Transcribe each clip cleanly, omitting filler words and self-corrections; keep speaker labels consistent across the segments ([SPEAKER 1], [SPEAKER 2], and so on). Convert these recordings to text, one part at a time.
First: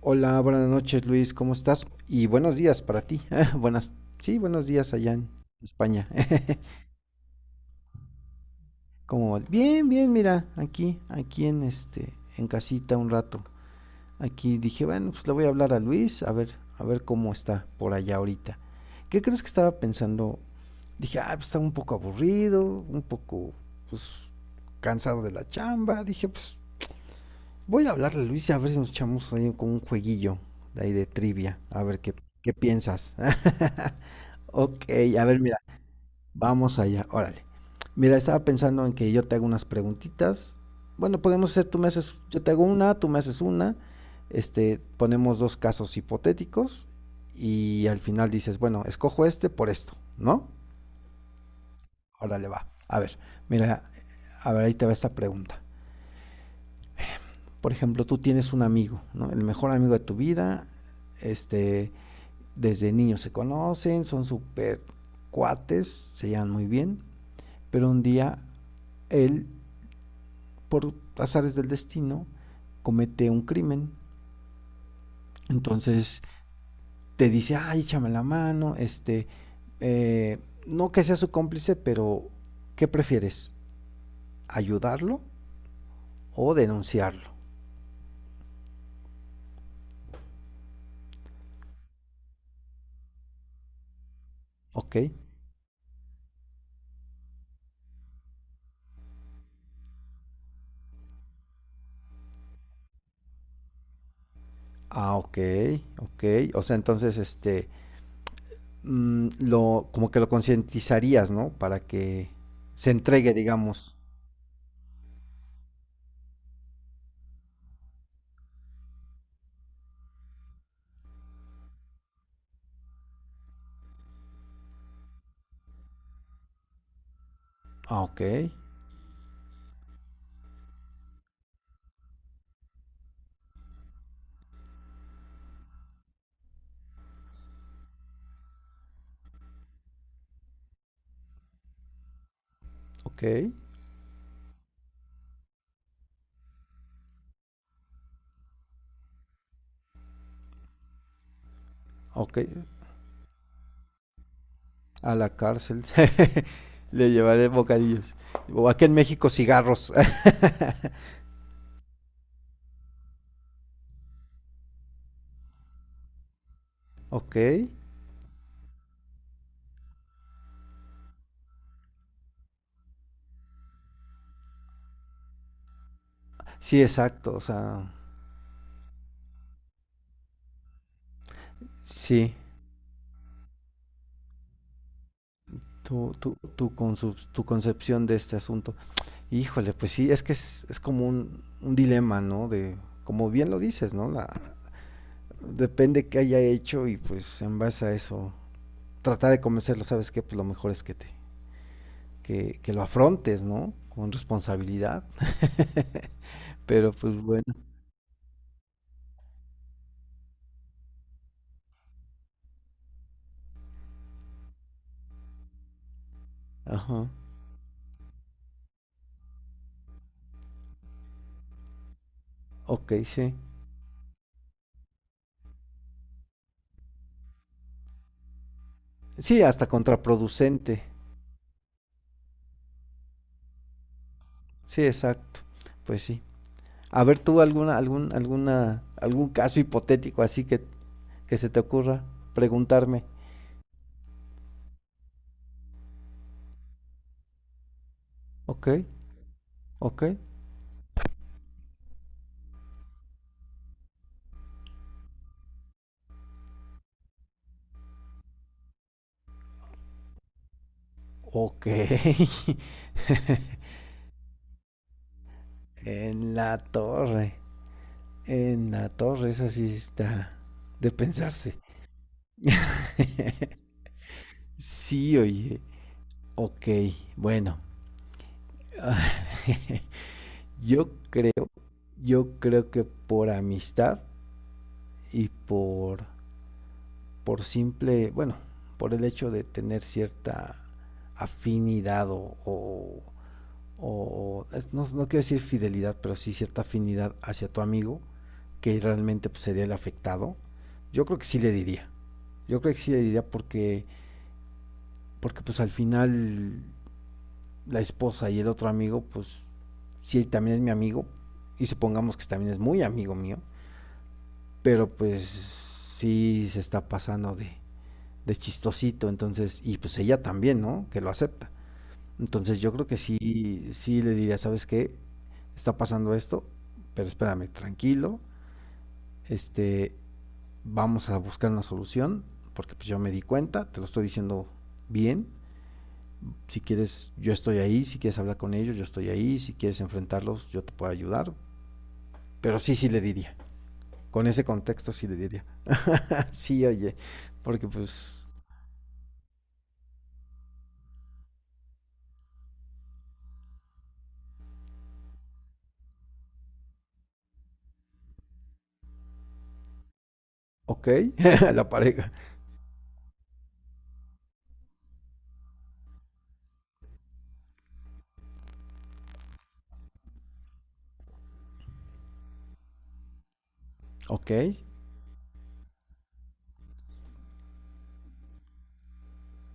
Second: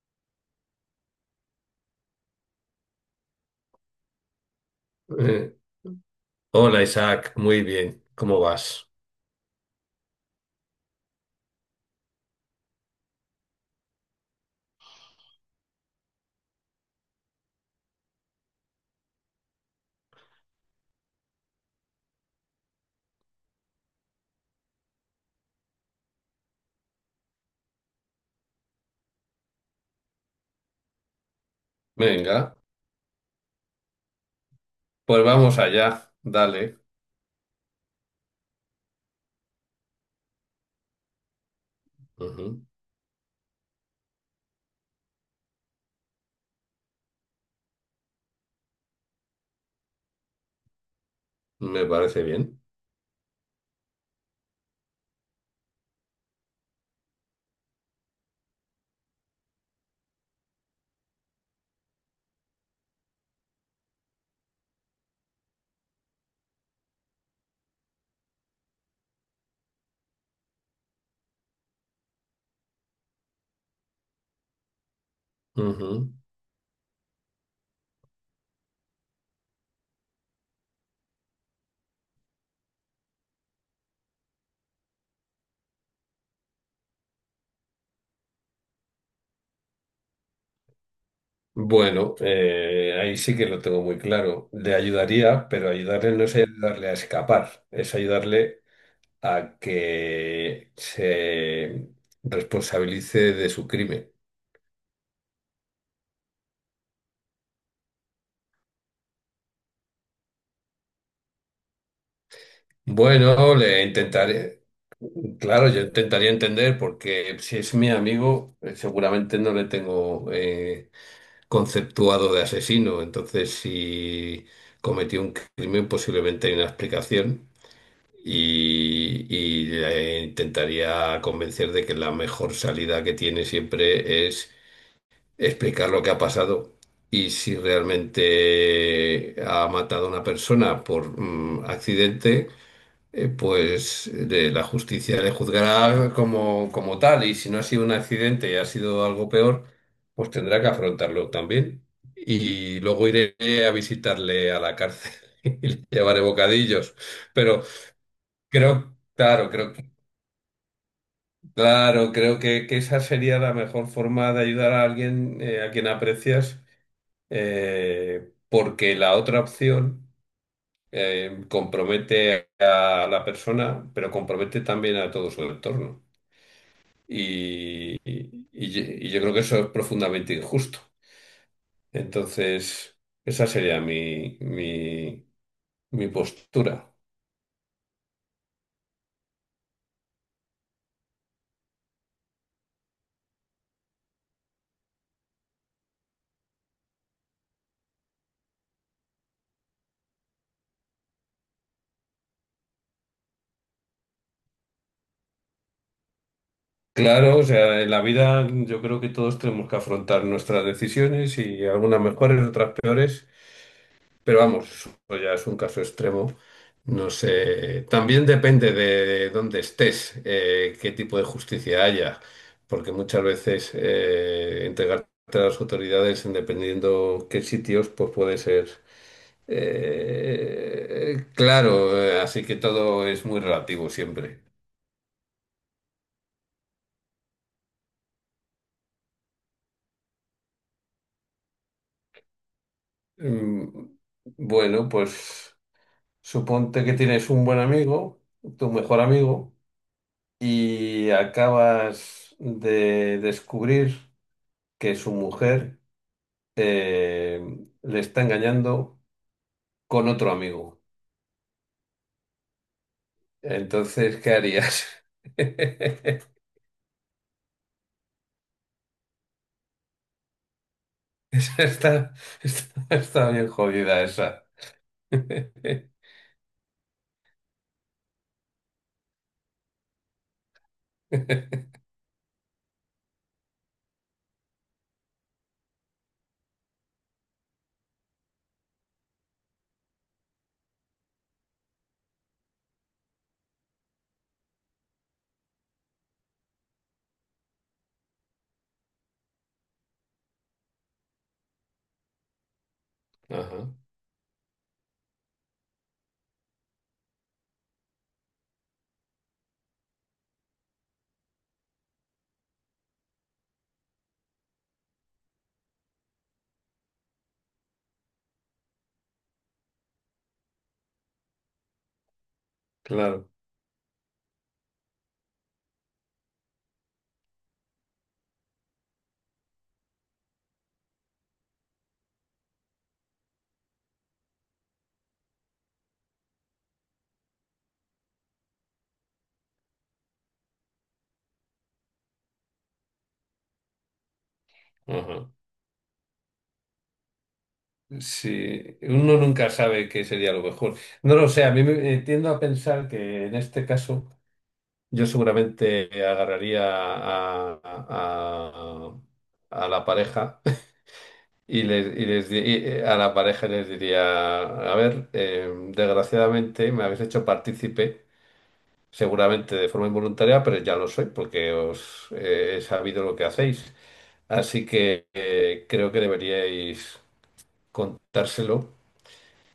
[SPEAKER 1] Hola, buenas noches Luis, ¿cómo estás? Y buenos días para ti. Buenas, sí, buenos días allá en
[SPEAKER 2] Eh,
[SPEAKER 1] España.
[SPEAKER 2] hola Isaac, muy bien, ¿cómo vas?
[SPEAKER 1] Como bien, bien, mira, aquí en este, en casita un rato. Aquí dije, bueno, pues le voy a hablar a Luis, a ver cómo está por allá ahorita. ¿Qué crees que estaba pensando? Dije, ah, pues está un poco aburrido, un poco, pues, cansado de la chamba. Dije, pues, voy a hablarle, Luis, y a ver si nos echamos ahí con un jueguillo de ahí de trivia. A ver qué, qué
[SPEAKER 2] Venga,
[SPEAKER 1] piensas. Ok, a
[SPEAKER 2] pues
[SPEAKER 1] ver, mira,
[SPEAKER 2] vamos allá,
[SPEAKER 1] vamos
[SPEAKER 2] dale.
[SPEAKER 1] allá, órale. Mira, estaba pensando en que yo te hago unas preguntitas. Bueno, podemos hacer, tú me haces, yo te hago
[SPEAKER 2] Ujú.
[SPEAKER 1] una, tú me haces una. Ponemos dos casos hipotéticos y al final dices, bueno, escojo este por esto, ¿no?
[SPEAKER 2] Me parece
[SPEAKER 1] Órale,
[SPEAKER 2] bien.
[SPEAKER 1] va. A ver, mira, a ver, ahí te va esta pregunta. Por ejemplo, tú tienes un amigo, ¿no? El mejor amigo de tu vida, este, desde niños se conocen, son súper cuates, se llevan muy bien, pero un día él, por azares del destino, comete un crimen,
[SPEAKER 2] Ujú.
[SPEAKER 1] entonces te dice, ay, échame la mano, eh, no que sea su cómplice, pero ¿qué prefieres? ¿Ayudarlo o denunciarlo?
[SPEAKER 2] Bueno, ahí sí que lo tengo muy claro. Le
[SPEAKER 1] ¿Ok?
[SPEAKER 2] ayudaría, pero ayudarle no es ayudarle a escapar, es ayudarle a que se responsabilice de su crimen.
[SPEAKER 1] Ah, ok, ok. O sea, entonces, lo, como que lo concientizarías, ¿no? Para que se entregue,
[SPEAKER 2] Bueno, le
[SPEAKER 1] digamos.
[SPEAKER 2] intentaré, claro, yo intentaría entender porque si es mi amigo, seguramente no le tengo conceptuado de asesino. Entonces, si cometió un crimen, posiblemente hay una explicación
[SPEAKER 1] Ah, ok,
[SPEAKER 2] y, le intentaría convencer de que la mejor salida que tiene siempre es explicar lo que ha pasado. Y si realmente ha matado a una persona por accidente,
[SPEAKER 1] ok,
[SPEAKER 2] pues de la justicia le juzgará como, como tal y si no ha sido un accidente y ha sido algo peor, pues tendrá que afrontarlo también.
[SPEAKER 1] ok.
[SPEAKER 2] Y luego iré a visitarle a la cárcel
[SPEAKER 1] A la
[SPEAKER 2] y
[SPEAKER 1] cárcel.
[SPEAKER 2] le llevaré bocadillos.
[SPEAKER 1] Le llevaré
[SPEAKER 2] Pero
[SPEAKER 1] bocadillos. O aquí en
[SPEAKER 2] creo,
[SPEAKER 1] México
[SPEAKER 2] claro,
[SPEAKER 1] cigarros.
[SPEAKER 2] creo que esa sería la mejor forma de ayudar a alguien a quien aprecias,
[SPEAKER 1] Ok.
[SPEAKER 2] porque la otra opción compromete a la persona, pero compromete también a todo su entorno.
[SPEAKER 1] Sí, exacto. O sea,
[SPEAKER 2] Y, yo creo que eso es profundamente injusto.
[SPEAKER 1] sí.
[SPEAKER 2] Entonces, esa sería mi postura.
[SPEAKER 1] Tu concepción de este asunto. Híjole, pues sí, es que es como un dilema, ¿no? De, como bien lo dices, ¿no? La, depende qué haya hecho y pues en base a eso tratar de convencerlo, ¿sabes qué? Pues lo mejor es que te que lo afrontes, ¿no? Con responsabilidad. Pero pues
[SPEAKER 2] Claro, o
[SPEAKER 1] bueno,
[SPEAKER 2] sea, en la vida yo creo que todos tenemos que afrontar nuestras decisiones y algunas mejores, otras peores. Pero vamos, eso ya es un caso extremo.
[SPEAKER 1] ajá.
[SPEAKER 2] No sé. También depende de dónde estés, qué tipo de justicia haya,
[SPEAKER 1] Ok,
[SPEAKER 2] porque muchas
[SPEAKER 1] sí.
[SPEAKER 2] veces entregarte a las autoridades, en dependiendo qué sitios, pues puede ser
[SPEAKER 1] Sí, hasta contraproducente.
[SPEAKER 2] claro. Así que todo es muy relativo siempre.
[SPEAKER 1] Sí, exacto. Pues sí. A ver tú alguna algún caso hipotético así que se te ocurra preguntarme.
[SPEAKER 2] Mm, Bueno, pues suponte que tienes un buen amigo,
[SPEAKER 1] Ok,
[SPEAKER 2] tu mejor amigo.
[SPEAKER 1] ok,
[SPEAKER 2] Y acabas de descubrir que su mujer eh, le está engañando con otro amigo.
[SPEAKER 1] ok.
[SPEAKER 2] Entonces, ¿qué harías?
[SPEAKER 1] En la torre, en la torre, esa sí está de pensarse.
[SPEAKER 2] Esa está, está bien jodida esa.
[SPEAKER 1] Sí, oye. Ok, bueno. Yo creo, yo creo que por amistad y por simple, bueno, por el hecho de tener cierta afinidad o- es- no, no quiero decir fidelidad, pero sí cierta afinidad hacia tu amigo, que realmente pues, sería el afectado, yo creo que sí le diría. Yo creo que sí le diría
[SPEAKER 2] Ajá,
[SPEAKER 1] porque, porque pues al final la esposa y el otro amigo, pues si él también es mi amigo, y supongamos que también es muy amigo mío, pero pues sí se está pasando de chistosito, entonces, y pues ella también, ¿no? Que lo acepta. Entonces yo creo que
[SPEAKER 2] claro.
[SPEAKER 1] sí, sí le diría, ¿sabes qué? Está pasando esto, pero espérame, tranquilo, este, vamos a buscar una solución, porque pues yo me di cuenta, te lo estoy diciendo bien, si quieres, yo estoy ahí, si quieres hablar con ellos, yo estoy ahí, si quieres enfrentarlos, yo te puedo ayudar. Pero sí, sí le diría. Con ese contexto sí le
[SPEAKER 2] Ajá.
[SPEAKER 1] diría. Sí, oye, porque pues,
[SPEAKER 2] Sí, uno nunca sabe qué sería lo mejor. No lo sé, a mí me tiendo a pensar que en este caso yo seguramente agarraría a la pareja.
[SPEAKER 1] ok,
[SPEAKER 2] Y,
[SPEAKER 1] la pareja.
[SPEAKER 2] a la pareja les diría, a ver, desgraciadamente me habéis hecho partícipe, seguramente de forma involuntaria, pero ya lo soy porque os he sabido lo que hacéis.
[SPEAKER 1] Ok,
[SPEAKER 2] Así que creo que deberíais contárselo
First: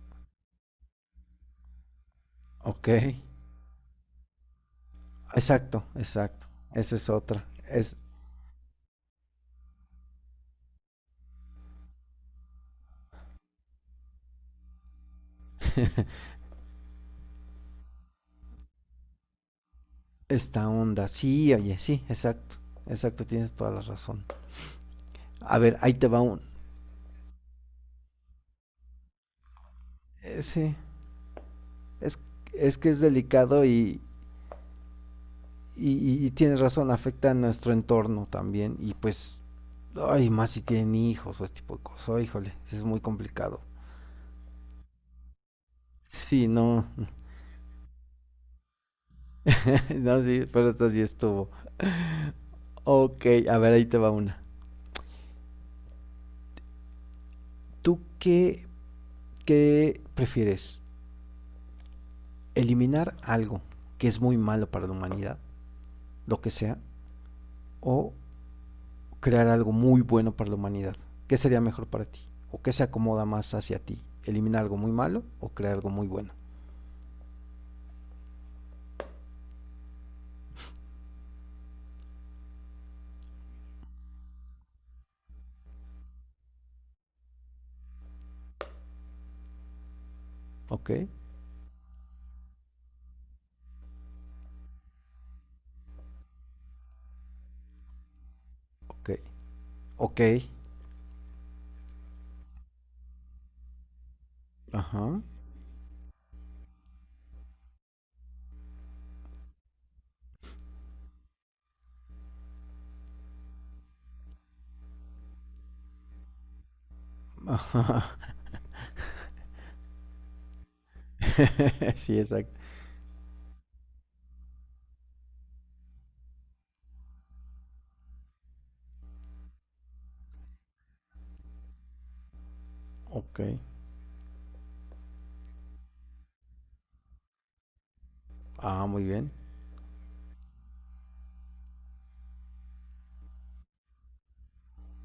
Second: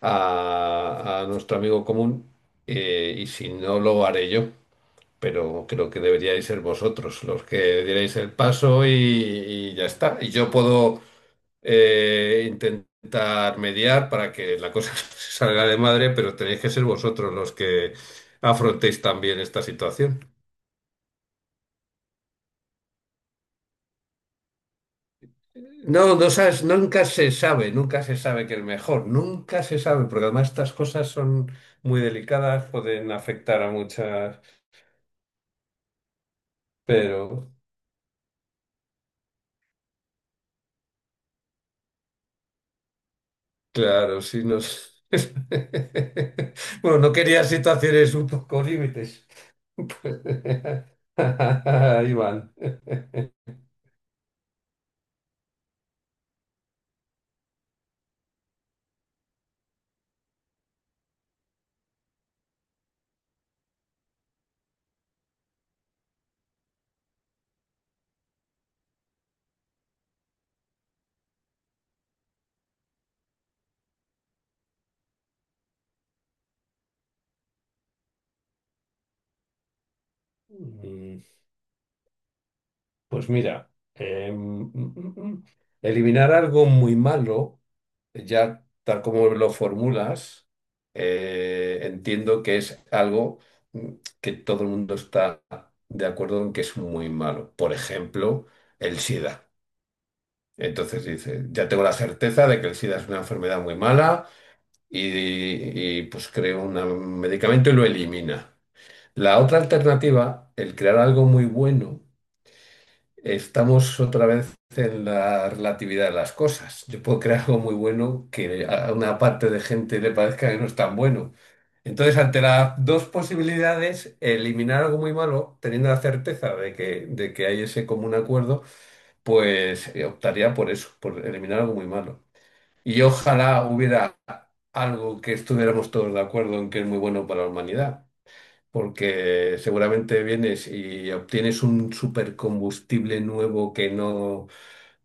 [SPEAKER 2] a nuestro amigo común,
[SPEAKER 1] ok.
[SPEAKER 2] y si no lo haré yo. Pero
[SPEAKER 1] Exacto,
[SPEAKER 2] creo que
[SPEAKER 1] exacto.
[SPEAKER 2] deberíais ser
[SPEAKER 1] Esa es
[SPEAKER 2] vosotros los
[SPEAKER 1] otra.
[SPEAKER 2] que
[SPEAKER 1] Es
[SPEAKER 2] dierais el paso y ya está. Y yo puedo intentar mediar para que la cosa se salga de madre, pero tenéis que ser vosotros los que afrontéis también esta situación.
[SPEAKER 1] esta onda. Sí, oye, sí, exacto. Exacto, tienes toda la razón. A ver, ahí te
[SPEAKER 2] No,
[SPEAKER 1] va
[SPEAKER 2] no
[SPEAKER 1] un...
[SPEAKER 2] sabes, nunca se sabe, nunca se sabe, porque además estas
[SPEAKER 1] Ese,
[SPEAKER 2] cosas son muy
[SPEAKER 1] es,
[SPEAKER 2] delicadas,
[SPEAKER 1] es que es
[SPEAKER 2] pueden afectar
[SPEAKER 1] delicado
[SPEAKER 2] a muchas,
[SPEAKER 1] y tienes razón, afecta a
[SPEAKER 2] pero...
[SPEAKER 1] nuestro entorno también y pues, ay, más si tienen hijos o este tipo de cosas, oh, híjole, es muy complicado.
[SPEAKER 2] Claro, sí, nos...
[SPEAKER 1] Sí, no,
[SPEAKER 2] Bueno, no quería situaciones un poco límites.
[SPEAKER 1] no, sí, pero esta sí estuvo.
[SPEAKER 2] Ahí van.
[SPEAKER 1] Ok, a ver, ahí te va una. ¿Tú qué, qué prefieres? ¿Eliminar algo que es muy malo para la humanidad, lo que sea, o crear algo muy bueno para la humanidad? ¿Qué sería mejor para ti? ¿O qué se acomoda más hacia ti? ¿Eliminar algo muy malo o crear algo muy bueno?
[SPEAKER 2] Mm, Pues mira, eliminar algo muy malo, ya tal como lo formulas,
[SPEAKER 1] ¿Ok?
[SPEAKER 2] entiendo que es algo mm, que todo el mundo está de acuerdo en que es muy malo. Por ejemplo, el
[SPEAKER 1] Ok.
[SPEAKER 2] SIDA.
[SPEAKER 1] Ok.
[SPEAKER 2] Entonces dice, ya tengo la certeza de que el SIDA es una enfermedad muy mala
[SPEAKER 1] Ajá.
[SPEAKER 2] y, pues creo un medicamento y lo elimina. La otra alternativa, el crear algo muy bueno, estamos otra vez en la relatividad de las cosas. Yo puedo crear algo muy
[SPEAKER 1] Ajá.
[SPEAKER 2] bueno que a una parte de gente le parezca que no es tan bueno. Entonces,
[SPEAKER 1] Sí,
[SPEAKER 2] ante
[SPEAKER 1] exacto.
[SPEAKER 2] las dos posibilidades, eliminar algo muy malo, teniendo la certeza de que hay ese común acuerdo, pues optaría por eso, por eliminar algo muy malo. Y
[SPEAKER 1] Ok.
[SPEAKER 2] ojalá hubiera algo que estuviéramos todos de acuerdo en que es muy bueno para la humanidad,
[SPEAKER 1] Ah, muy bien.
[SPEAKER 2] porque seguramente vienes y obtienes un supercombustible nuevo que no,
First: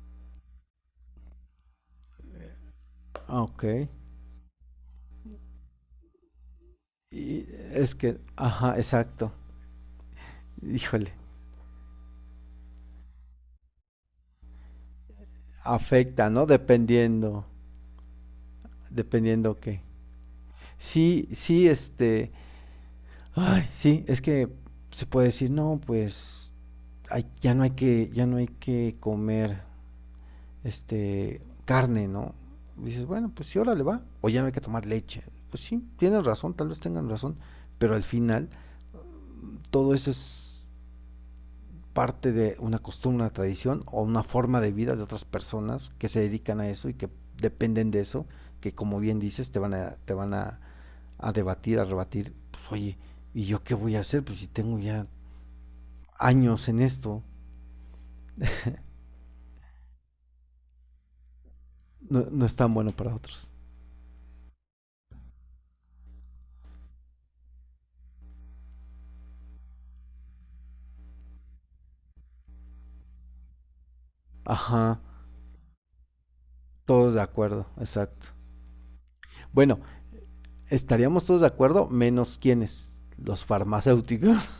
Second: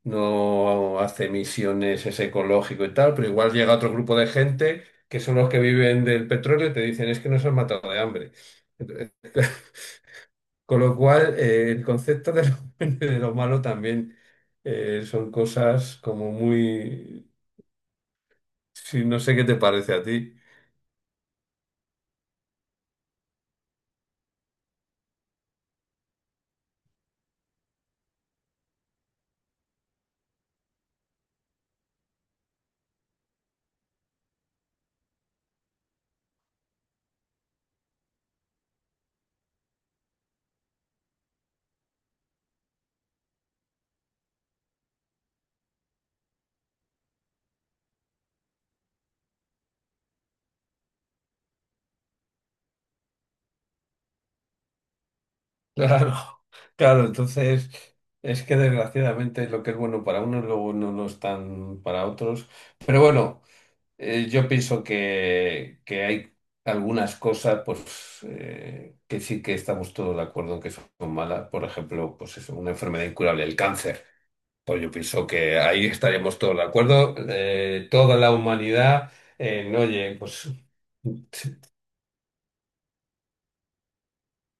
[SPEAKER 2] no hace emisiones, es ecológico y tal, pero
[SPEAKER 1] Ah,
[SPEAKER 2] igual
[SPEAKER 1] ok.
[SPEAKER 2] llega otro grupo de gente que son los que viven del petróleo y te dicen es que
[SPEAKER 1] Y
[SPEAKER 2] nos han matado
[SPEAKER 1] es
[SPEAKER 2] de
[SPEAKER 1] que,
[SPEAKER 2] hambre.
[SPEAKER 1] ajá,
[SPEAKER 2] Entonces,
[SPEAKER 1] exacto.
[SPEAKER 2] con lo
[SPEAKER 1] Híjole.
[SPEAKER 2] cual, el concepto de lo, bueno de lo malo también son cosas
[SPEAKER 1] Afecta,
[SPEAKER 2] como
[SPEAKER 1] ¿no?
[SPEAKER 2] muy...
[SPEAKER 1] Dependiendo.
[SPEAKER 2] Sí, no sé qué te
[SPEAKER 1] Dependiendo qué.
[SPEAKER 2] parece a ti.
[SPEAKER 1] Sí, sí, este. Ay, sí, es que se puede decir, no, pues. Ay, ya no hay que comer. Este, carne, ¿no? Dices, bueno, pues sí, ahora le va. O ya no hay que tomar leche. Pues sí, tienen razón, tal vez tengan razón. Pero al final, todo eso es parte de una costumbre, una tradición o una forma de vida de otras personas que se dedican a eso y que dependen de eso, que como bien dices, te van a debatir, a rebatir, pues oye, ¿y yo qué voy a hacer? Pues si tengo ya
[SPEAKER 2] Claro,
[SPEAKER 1] años en
[SPEAKER 2] claro,
[SPEAKER 1] esto,
[SPEAKER 2] entonces es que desgraciadamente lo que es bueno para unos luego no lo es tan para
[SPEAKER 1] no, no
[SPEAKER 2] otros.
[SPEAKER 1] es tan bueno
[SPEAKER 2] Pero
[SPEAKER 1] para
[SPEAKER 2] bueno,
[SPEAKER 1] otros.
[SPEAKER 2] yo pienso que hay algunas cosas pues que sí que estamos todos de acuerdo en que son malas. Por ejemplo, pues eso, una enfermedad incurable, el cáncer. Pues yo
[SPEAKER 1] Ajá,
[SPEAKER 2] pienso que ahí estaríamos todos de
[SPEAKER 1] todos
[SPEAKER 2] acuerdo.
[SPEAKER 1] de acuerdo,
[SPEAKER 2] Toda
[SPEAKER 1] exacto.
[SPEAKER 2] la humanidad,
[SPEAKER 1] Bueno,
[SPEAKER 2] no, oye, pues
[SPEAKER 1] estaríamos todos de acuerdo, menos quienes, los farmacéuticos.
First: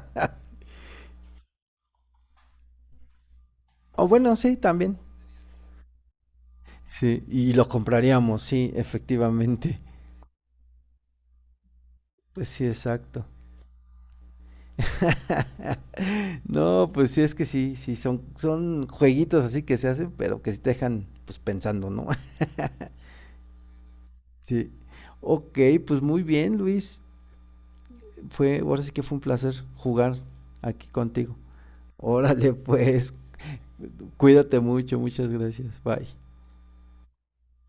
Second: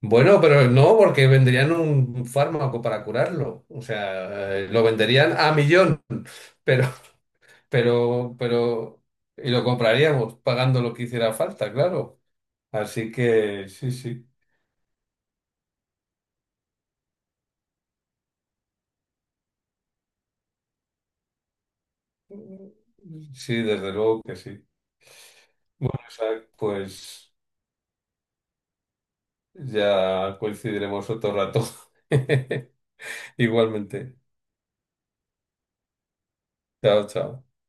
[SPEAKER 2] bueno, pero no, porque venderían un fármaco para curarlo. O
[SPEAKER 1] O bueno, sí,
[SPEAKER 2] sea, lo
[SPEAKER 1] también.
[SPEAKER 2] venderían a millón, pero,
[SPEAKER 1] Sí, y lo compraríamos, sí,
[SPEAKER 2] pero, y lo
[SPEAKER 1] efectivamente.
[SPEAKER 2] compraríamos pagando lo que hiciera falta, claro.
[SPEAKER 1] Pues sí,
[SPEAKER 2] Así
[SPEAKER 1] exacto.
[SPEAKER 2] que sí, sí.
[SPEAKER 1] No, pues sí, es que sí, sí, son, son jueguitos así que se hacen, pero que sí te dejan pues pensando, ¿no?
[SPEAKER 2] Sí, desde luego que sí.
[SPEAKER 1] Sí. Ok,
[SPEAKER 2] Bueno,
[SPEAKER 1] pues muy
[SPEAKER 2] Isaac,
[SPEAKER 1] bien, Luis.
[SPEAKER 2] pues
[SPEAKER 1] Fue, ahora sí que fue un placer jugar
[SPEAKER 2] ya
[SPEAKER 1] aquí
[SPEAKER 2] coincidiremos otro
[SPEAKER 1] contigo.
[SPEAKER 2] rato.
[SPEAKER 1] Órale, pues,
[SPEAKER 2] Igualmente.
[SPEAKER 1] cuídate mucho, muchas gracias. Bye.
[SPEAKER 2] Chao, chao.